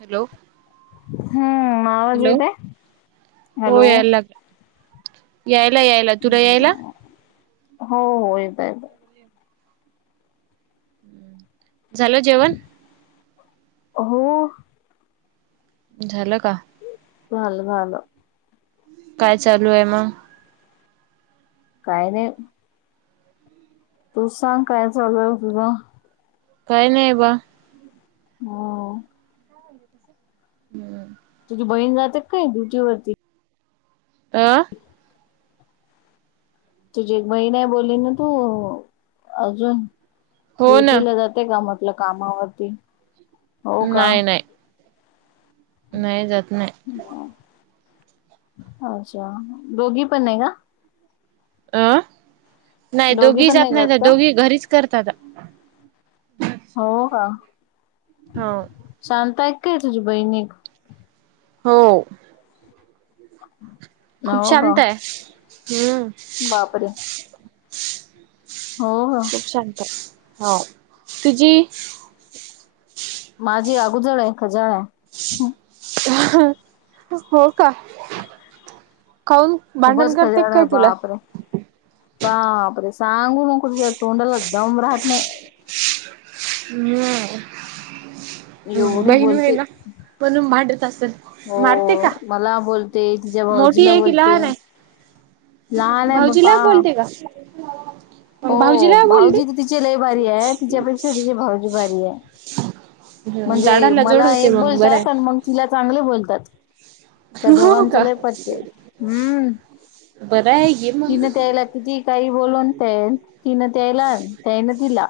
Hello हम्म आवाज hello. येते हो हॅलो यायला लाग यायला यायला तुला यायला? हो हो येतोय. हम्म झालं जेवण? हो झालं का? झालं झालं. काय चालू आहे मग? काय नाही बाई तू सांग काय चालूय तुझं? काय नाही बा. हो पाहि त हम्म तुझी बहीण जातात काय ड्युटी वरती? अ तुझी एक बहीण बोलली ना तू अजून हो ना ड्युटीला जाते कामात आपल्या कामावरती हो का नाही नाही नाही जात नाही. अच्छा दोघी पण नाही का? अ नाही दोघी जात नाही आता दोघी घरीच. करता आता हो का हो. शांत हायेत काय तुझी बहिणी. हो! [inaudible] खूप का शांत आहे हूं! बापरे! हो हो! खूप शांत हो तुझी? माझी अगुजळ आहे खजाळ आहे. हो का काऊन. खूपच भांडण करते खजान आहे काय तुला. बापरे बापरे सांगू नको तिच्या तोंडाला दम राहत नाही. हूं! एवढी बोलते. भांडत असेल हो मारते का? मला बोलते तिच्या मोठी भाऊजीला आहे की बोलते. लहान [inaudible] आहे लहान आहे भाऊजीला बापा बोलते का? हो मग भाऊजीला भाऊजी बोलते तं तिचे लय भारी आहे तिच्यापेक्षा तिचे भाऊ जी भारी आहे म्हणजे झाडाला जोड मला होते एक मग बरं बोलतात आणि आहे मग तिला चांगले बोलतात. त्या हो दोघांच का? लय पटतयं हूं बरं आहे घे मग तिनं त्यायला कितीही काही बोलून तेन तिनं त्यायला त्यायनं तिला.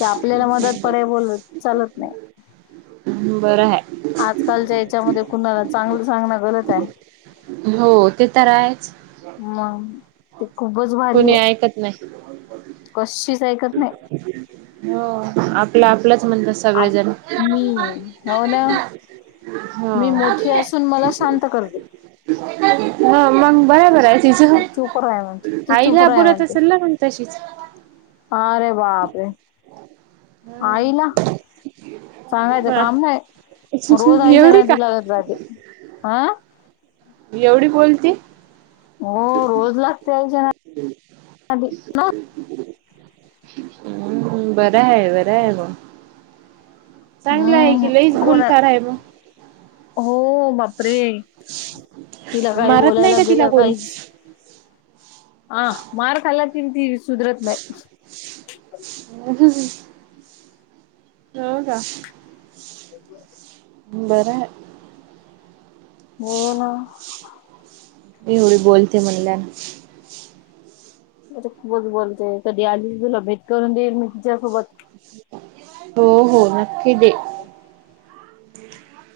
ते आपल्याला मदात पडाय बोलत चालत नाही. बरं आहे. आजकालच्या याच्यामध्ये कुणाला चांगलं सांगणं गलत आहे. हो ते तर आहेच. मंग ते खूपच भारी कोणी आहे, ऐकत नाही कशीष ऐकत नाही. हो आपलं आपलंच मनपंस आप मी हो ना हो मी मोठी असून मला शांत करते. ह मग बराबर हाय. तिचं तू चुप राय म्हणते तू चुप आईला राय बोलत म्हणते असेल ना मंग तशीच. अरे बापरे, आईला. सांगायचं हा काम नाही रोज आईच्या एवढी का नादी लागत जाते हं! एवढी बोलते. हो रोज लागते आईच्या नादी. हूं बरं आहे बरं आहे बॉ. चांगलं आहे की लईच हम्म कोणा बुलकार आहे मग. हो बापरे तिला काय मारत नाही बोलायला का तिला गेलं कोणी काहीच. आ मार खाल्ला तिनं ती सुधरत नाही. [unintelligible] हो का. बर आहे. हो ना! ती एवढी बोलते म्हणल्यानं आचा खूपच बोलतेय कधी आली तुला भेट करून देईल मी तिच्यासोबत. हो हो नक्की दे.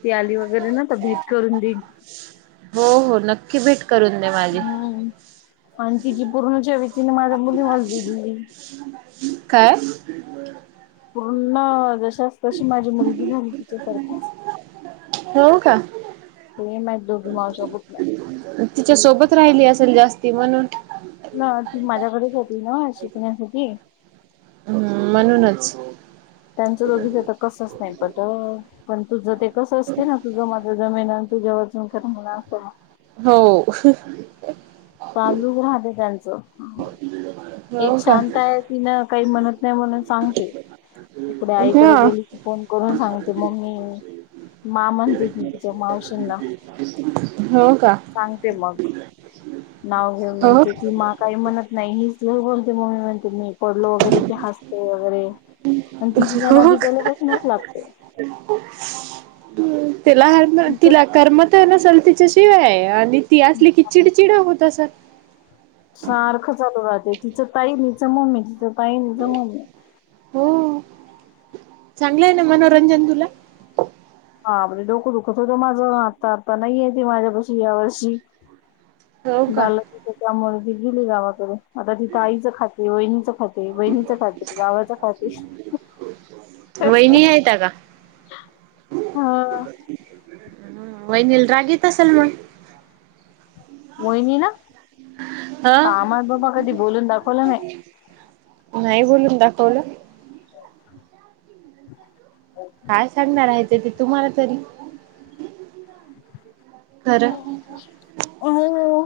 ती आली वगैरे ना त भेट करून देईन. हो हो नक्की भेट करून दे माझी. हूं आणि तिची पूर्णच्यावेतीने माझ्या मुली [unintelligible] दिली. काय? [unintelligible] पूर्ण जशासतशी माझी मुलगी झाली तिच्यासारखीच. हों का? हे नही माहित दोघी मावश्या कुठल्या. तिच्या सोबत राहिली असेल जास्ती म्हणून. ना ती माझ्याकडेच होती नां शिकण्यासाठी. हुं म्हणूनच. त्यांचं दोघीच तर कसंच नाही पट पण तुझ ते कसं असते ना तुझं माझं जमेना आण तुझ्या वाचून करमेना अस आहे. हों! चालूच राहत त्यांच. एक हो का शांत आहे तीन काही म्हणत नाही म्हणून सांगते. तिकड आईकड हा गेली की फोन करून सांगते मम्मी. मा म्हणते ती तिच्या मावशी ना. हों का? सांगते मग नाव घेऊन हो म्हणते की मा काय? म्हणत नाही ही स्लो बोलते मम्मी म्हणते मी पडलो वगैरे की हासतो वगैरे. आणि ति तिच्या हो नादी का पहील्या पासुनच लागते. तिला हातना तिचं तिला करम त नसल तिच्याशिवाय आणि ती असली की चिडचिड हं होत असल. सारखं चालू राहतय तिचं ताई न ईचं मम्मी, तिचं ताई न ईच मम्मी. हों चांगलंय नां मनोरंजन तुला. हां [unintelligible] डोकं दुखत होतं माझं आता, आता नाहिये ती माझ्यापाशी या वर्षी. हो का बाल तिचे त्यामुळे गेली नी गावाकडे. आता तिथं आईचं खाते, वहिणीचं खाते, बहिणीचं खाते, गावाच्या सासू [unintelligible] वहिणी हायता का? ह हुं वहिनी ला राग येत असल मंग? वहीनीला! हा कामाहीत बाबा कधी बोलून दाखवलं नाही. नाही बोलून दाखवलं? काय सांगणार आहे ते ते तुम्हाला तरी. खरं हो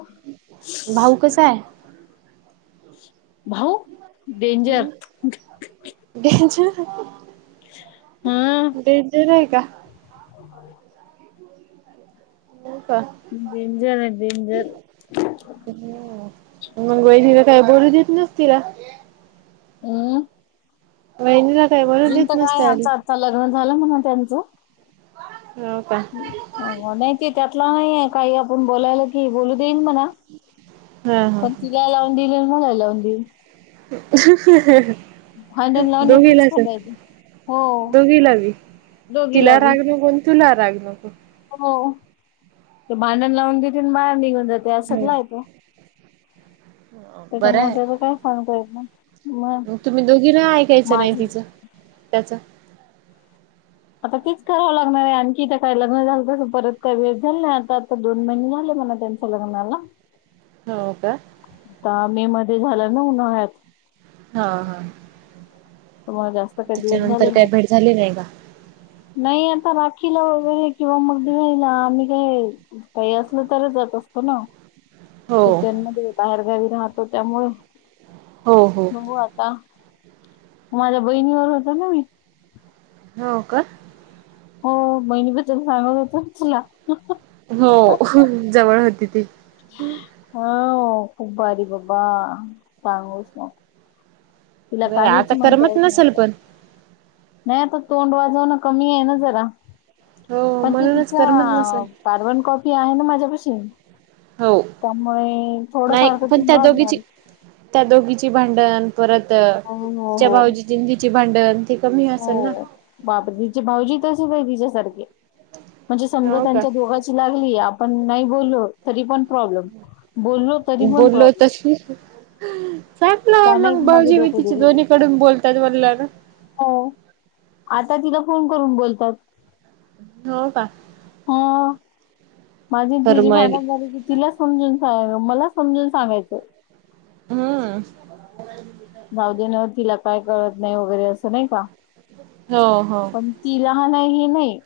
भाऊ कसा आहे? भाऊ! डेंजर हुं बेंचवर हम् बें ते नाही का? हों का. डेंजर आहे डेंजर. हूं मग वहिनीला काय बोलू देत नसतीला. ऊ! वहिणीला काही बोलू देत नसत्यांली -चा लग्न झालं म्हणा त्यांचं-. [unintelligible] हो का? अव्वा... नाई ते त्यातला नाहीये... काही आपण बोलायला- ती बोलू देईन म्हणा... हा हा. पण तिला लावून देईल... मला लावून देईल. भांडण [unintelligible] लावून दोघीला तेच असं... फटायचं हो दोघीला बी- तिला दोघीला बी राग नको... अन तुला राग नको हो... तो भांडण लावून देती अन.... बाहेर निघून जाती हम्म. असातला ए तो. बरं त्याच्यामुळं... आहे त्याचं काय सांगता येत नाय. मग तुम्ही दोघीनं... ऐकायचं नाई तिचं... त्याचं. आता तेच करावं लागणार ए... आणखी... त्या काय... लग्न झालं परत काय.... वेळ [unintelligible] आता आता दोन महिने झालेत म्हणा त्यांचे. [unintelligible] हो का? आता... मे मध्ये झाला ना.... उन्हाळ्यात हा हा. त्यामुळे जास्त काही दिवस त्याच्यानंतर... काय भेट... झाली नाई का? नाई आता... राखीला वगैरे... किंवा मग दिवाळीला... आम्ही काय काई असलं... तरच जात असतो ना हो सुट्यांमध्ये बाहेरगावी राहतो... त्यामुळे... हो हो बघू आता माझ्या बहिणीबरोबर होतो ना मी. हों का? हो... बहिणीबद्दल... सांगत होतो... [unintelligible] हो... अंहं... जवळ होती ती. हो... खूप भारी बबा... [unintelligible] तिला बरं काहीच आता म्हणता करमत येत नसेल नाहीत पण. नाई आता... तोंड वाजवणं कमी ए ना जरा. हो पण ते म्हणूनच तिचा... करमत नसेल कार्बन कॉपी आहे ना माझ्यापशी. हो. त्यामुळे... थोडं नाही फार तर पण तीन त्या दोघीची वाजणार. त्या दोघीची भांडण... परत... हो हो तिच्या हो. भाऊजींची नी तिची भांडण... ते कमी असल ना? हो बापरे... तिचे भाऊजी... तसेच ए... तिच्यासारखे. म्हणजे समजा... हो का? त्यांच्या दोघाची लागली... आपण नाई बोललो... तरी पण प्रॉब्लेम. बोललो तरी पण बोललो प्रॉब्लेम. तशी संपलं आहे त्याने मग... माझं भाऊजी बी डोकं तिचे... दुखून दोन्ही जातं. कडून बोलतात म्हणाल्यानं. हो... आता तिला फोन करून बोलतात. हो का? हो... माझी न तिझी फरमाईली भांडण झाली... त... तिला समजून सांगायचं.... मला समजून सांगायचं. हु जाऊ दे नं... तिला काय कळत नाई वगैरे... असं नाई का हो हो. पण ती लहान ए... हे नई.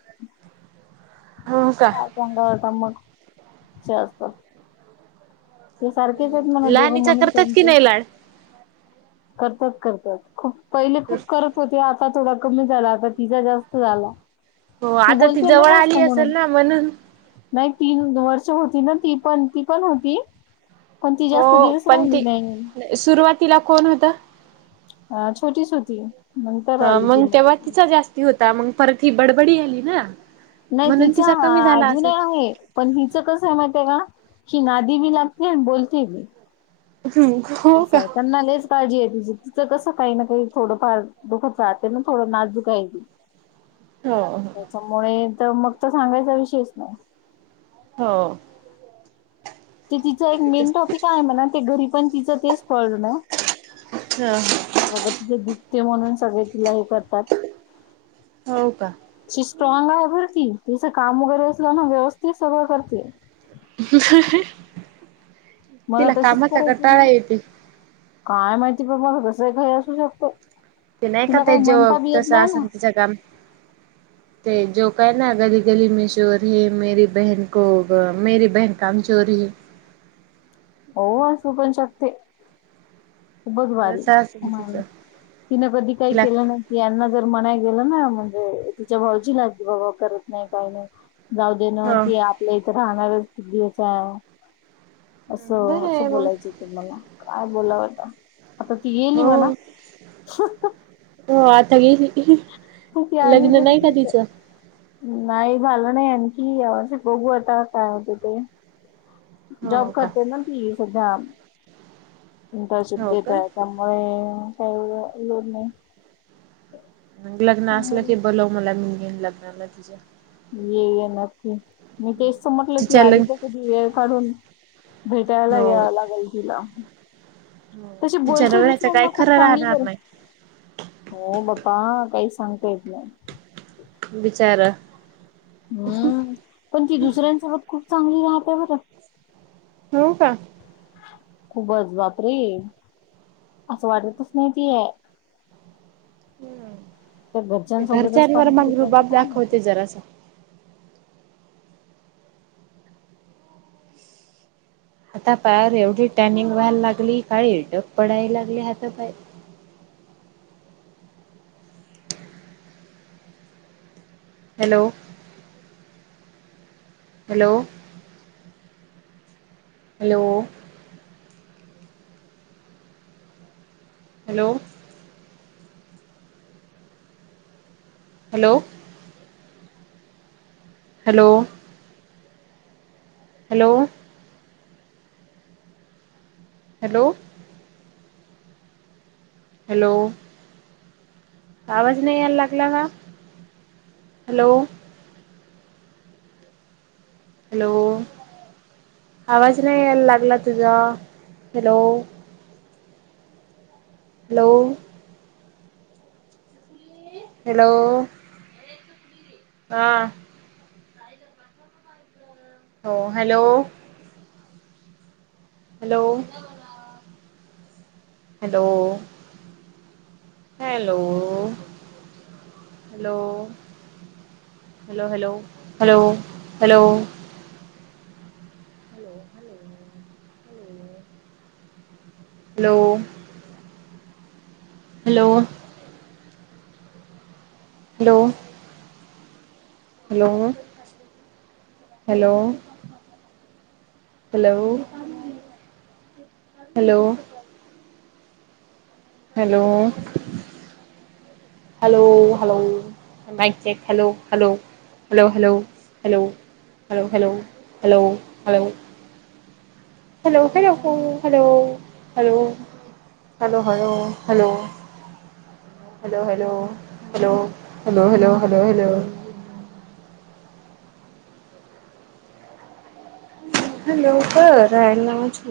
हो का? काय चांगलं होता मग... [unintelligible] ते सारखेच आहेत म्हण दोघं लहानीचा म्हणून करतात की त्यांचे नाही लाड करतात करतात. खूप पहिले खूप कर त होते आता थोडा कमी झाला. आता तिचा जास्त झाला. हो आता ती बोलते ना जवळ जास्त आली म्हणून असेल ना? म्हणून नाही तीन वर्ष होती ना ती पण ती पण होती. पण ती जास्त हो दिवस पण राहिली ती नाही. सुरुवातीला कोण होता? अ छोटीच होती. नंतर तवा आली ती मग तेव्हा मध्ये तिचा जास्ती होता मग परत ही बडबडी आली ना? नाही म्हणून तिचा कमी झाला असेल अजूनही आहे. पण हिचं कस आहे माहिती आहे का? ही नादी बी लागते आणि बोलते बी. हम्म असा य त्यांना लईच काळजी आहे तिची तिचं कसं काही ना का थोडफार दुखत राहते ना थोडं नाजूक आहे ती. हो हो त्याच्यामुळे तर मगं तर सांगायचा विषयच नाही हो ते तिचं एक मेन टॉपिक आहे मणा ते घरी पण तिचं तेच कळ ना हो बाबा तिचेे दुखते म्हणून सगळे तिला हे करतात हो का सी स्ट्रॉग आहे बर ती. तस काम वगैरे असल ना व्यवस्थित सगळं करते ह ह मला तिला तशीच कामाचा करायची कटाळा येतोय काय माहिती बाबा दुसर काही असू शकते ते नाही का तिला ते काही जो म्हणता बी येत तसं नाही ना असेल तीच्या काम [inaudible] ते जोकायना गली गली में शोर हे मेरी बहन को मेरी बहन कामचोर हे हो असू पण शकते बग भारी तसं असेल तिचं तिनं कधी काही तिला केलं नाही यांना जर म्हणाय गेलं ना म्हणजे तिच्या भाऊजीला की बाबा करत नाही काही नाही गाव ते नव्ह हा ते आपल्या इथे राहणारच की चा असं बरं असं आहे मग बोलायचं होत मला काय बोलावंता आता त येईल ही हो मना ह ह हो आता गेली. तर ती आली लग्न तरी नाही का तेच आहे तिचं नाही झालं नाही आणखी या वर्षी बघू आता काय होत ते जॉब हो का करते ना ती सध्या इंटर्नशिप हो का देतय त्या होय काय एवढ लोड नाही. मग लग्न असलं की बोलव मला मी इन लग्नाला तिच्या ये येणार की मी तेच तर म्हंटल की तिच्या आली तर लग्न कधी वेळ काढून भेटायला हो याव लागल तीला हो कसे तिच्या बोलते नवऱ्याचं काय दुसऱ्यांना खूप खरं चांगली राहणार बर नाही हो मग का काही सांगता येत नाही बिचारा मग पण ती दुसऱ्यांसोबत खूप चांगली राहते बरं हो का? खुपचं बांप रे असं वाटतंच नाहीं ती अं त्या हं घरच्यांसोबतच घरच्यांवर काम मंग करते रुबांब काय माहिती दाखंवते जरां असं आंता पायंर एवढी टॅनिंग व्हांयला लागली कायं डब्बा पडांयला लागली आंता तरं hello hello hello hello hello hello hello hello hello आवांज नाहीं यांयला लागंला कां हॅलो हॅलो आवांज नाहीं यांयला लागंला तुंझा हॅलो हॅलो हॅलो -हां हो hello hello hello hello hello hello hello hello hello hello hello hello hello hello hello hello hello hello hello माई चे hello hello hello hello hello hello hello hello hello hello hello hello hello hello hello hello hello hello hello hello hello hello hello hello कां रांल नावांच आहे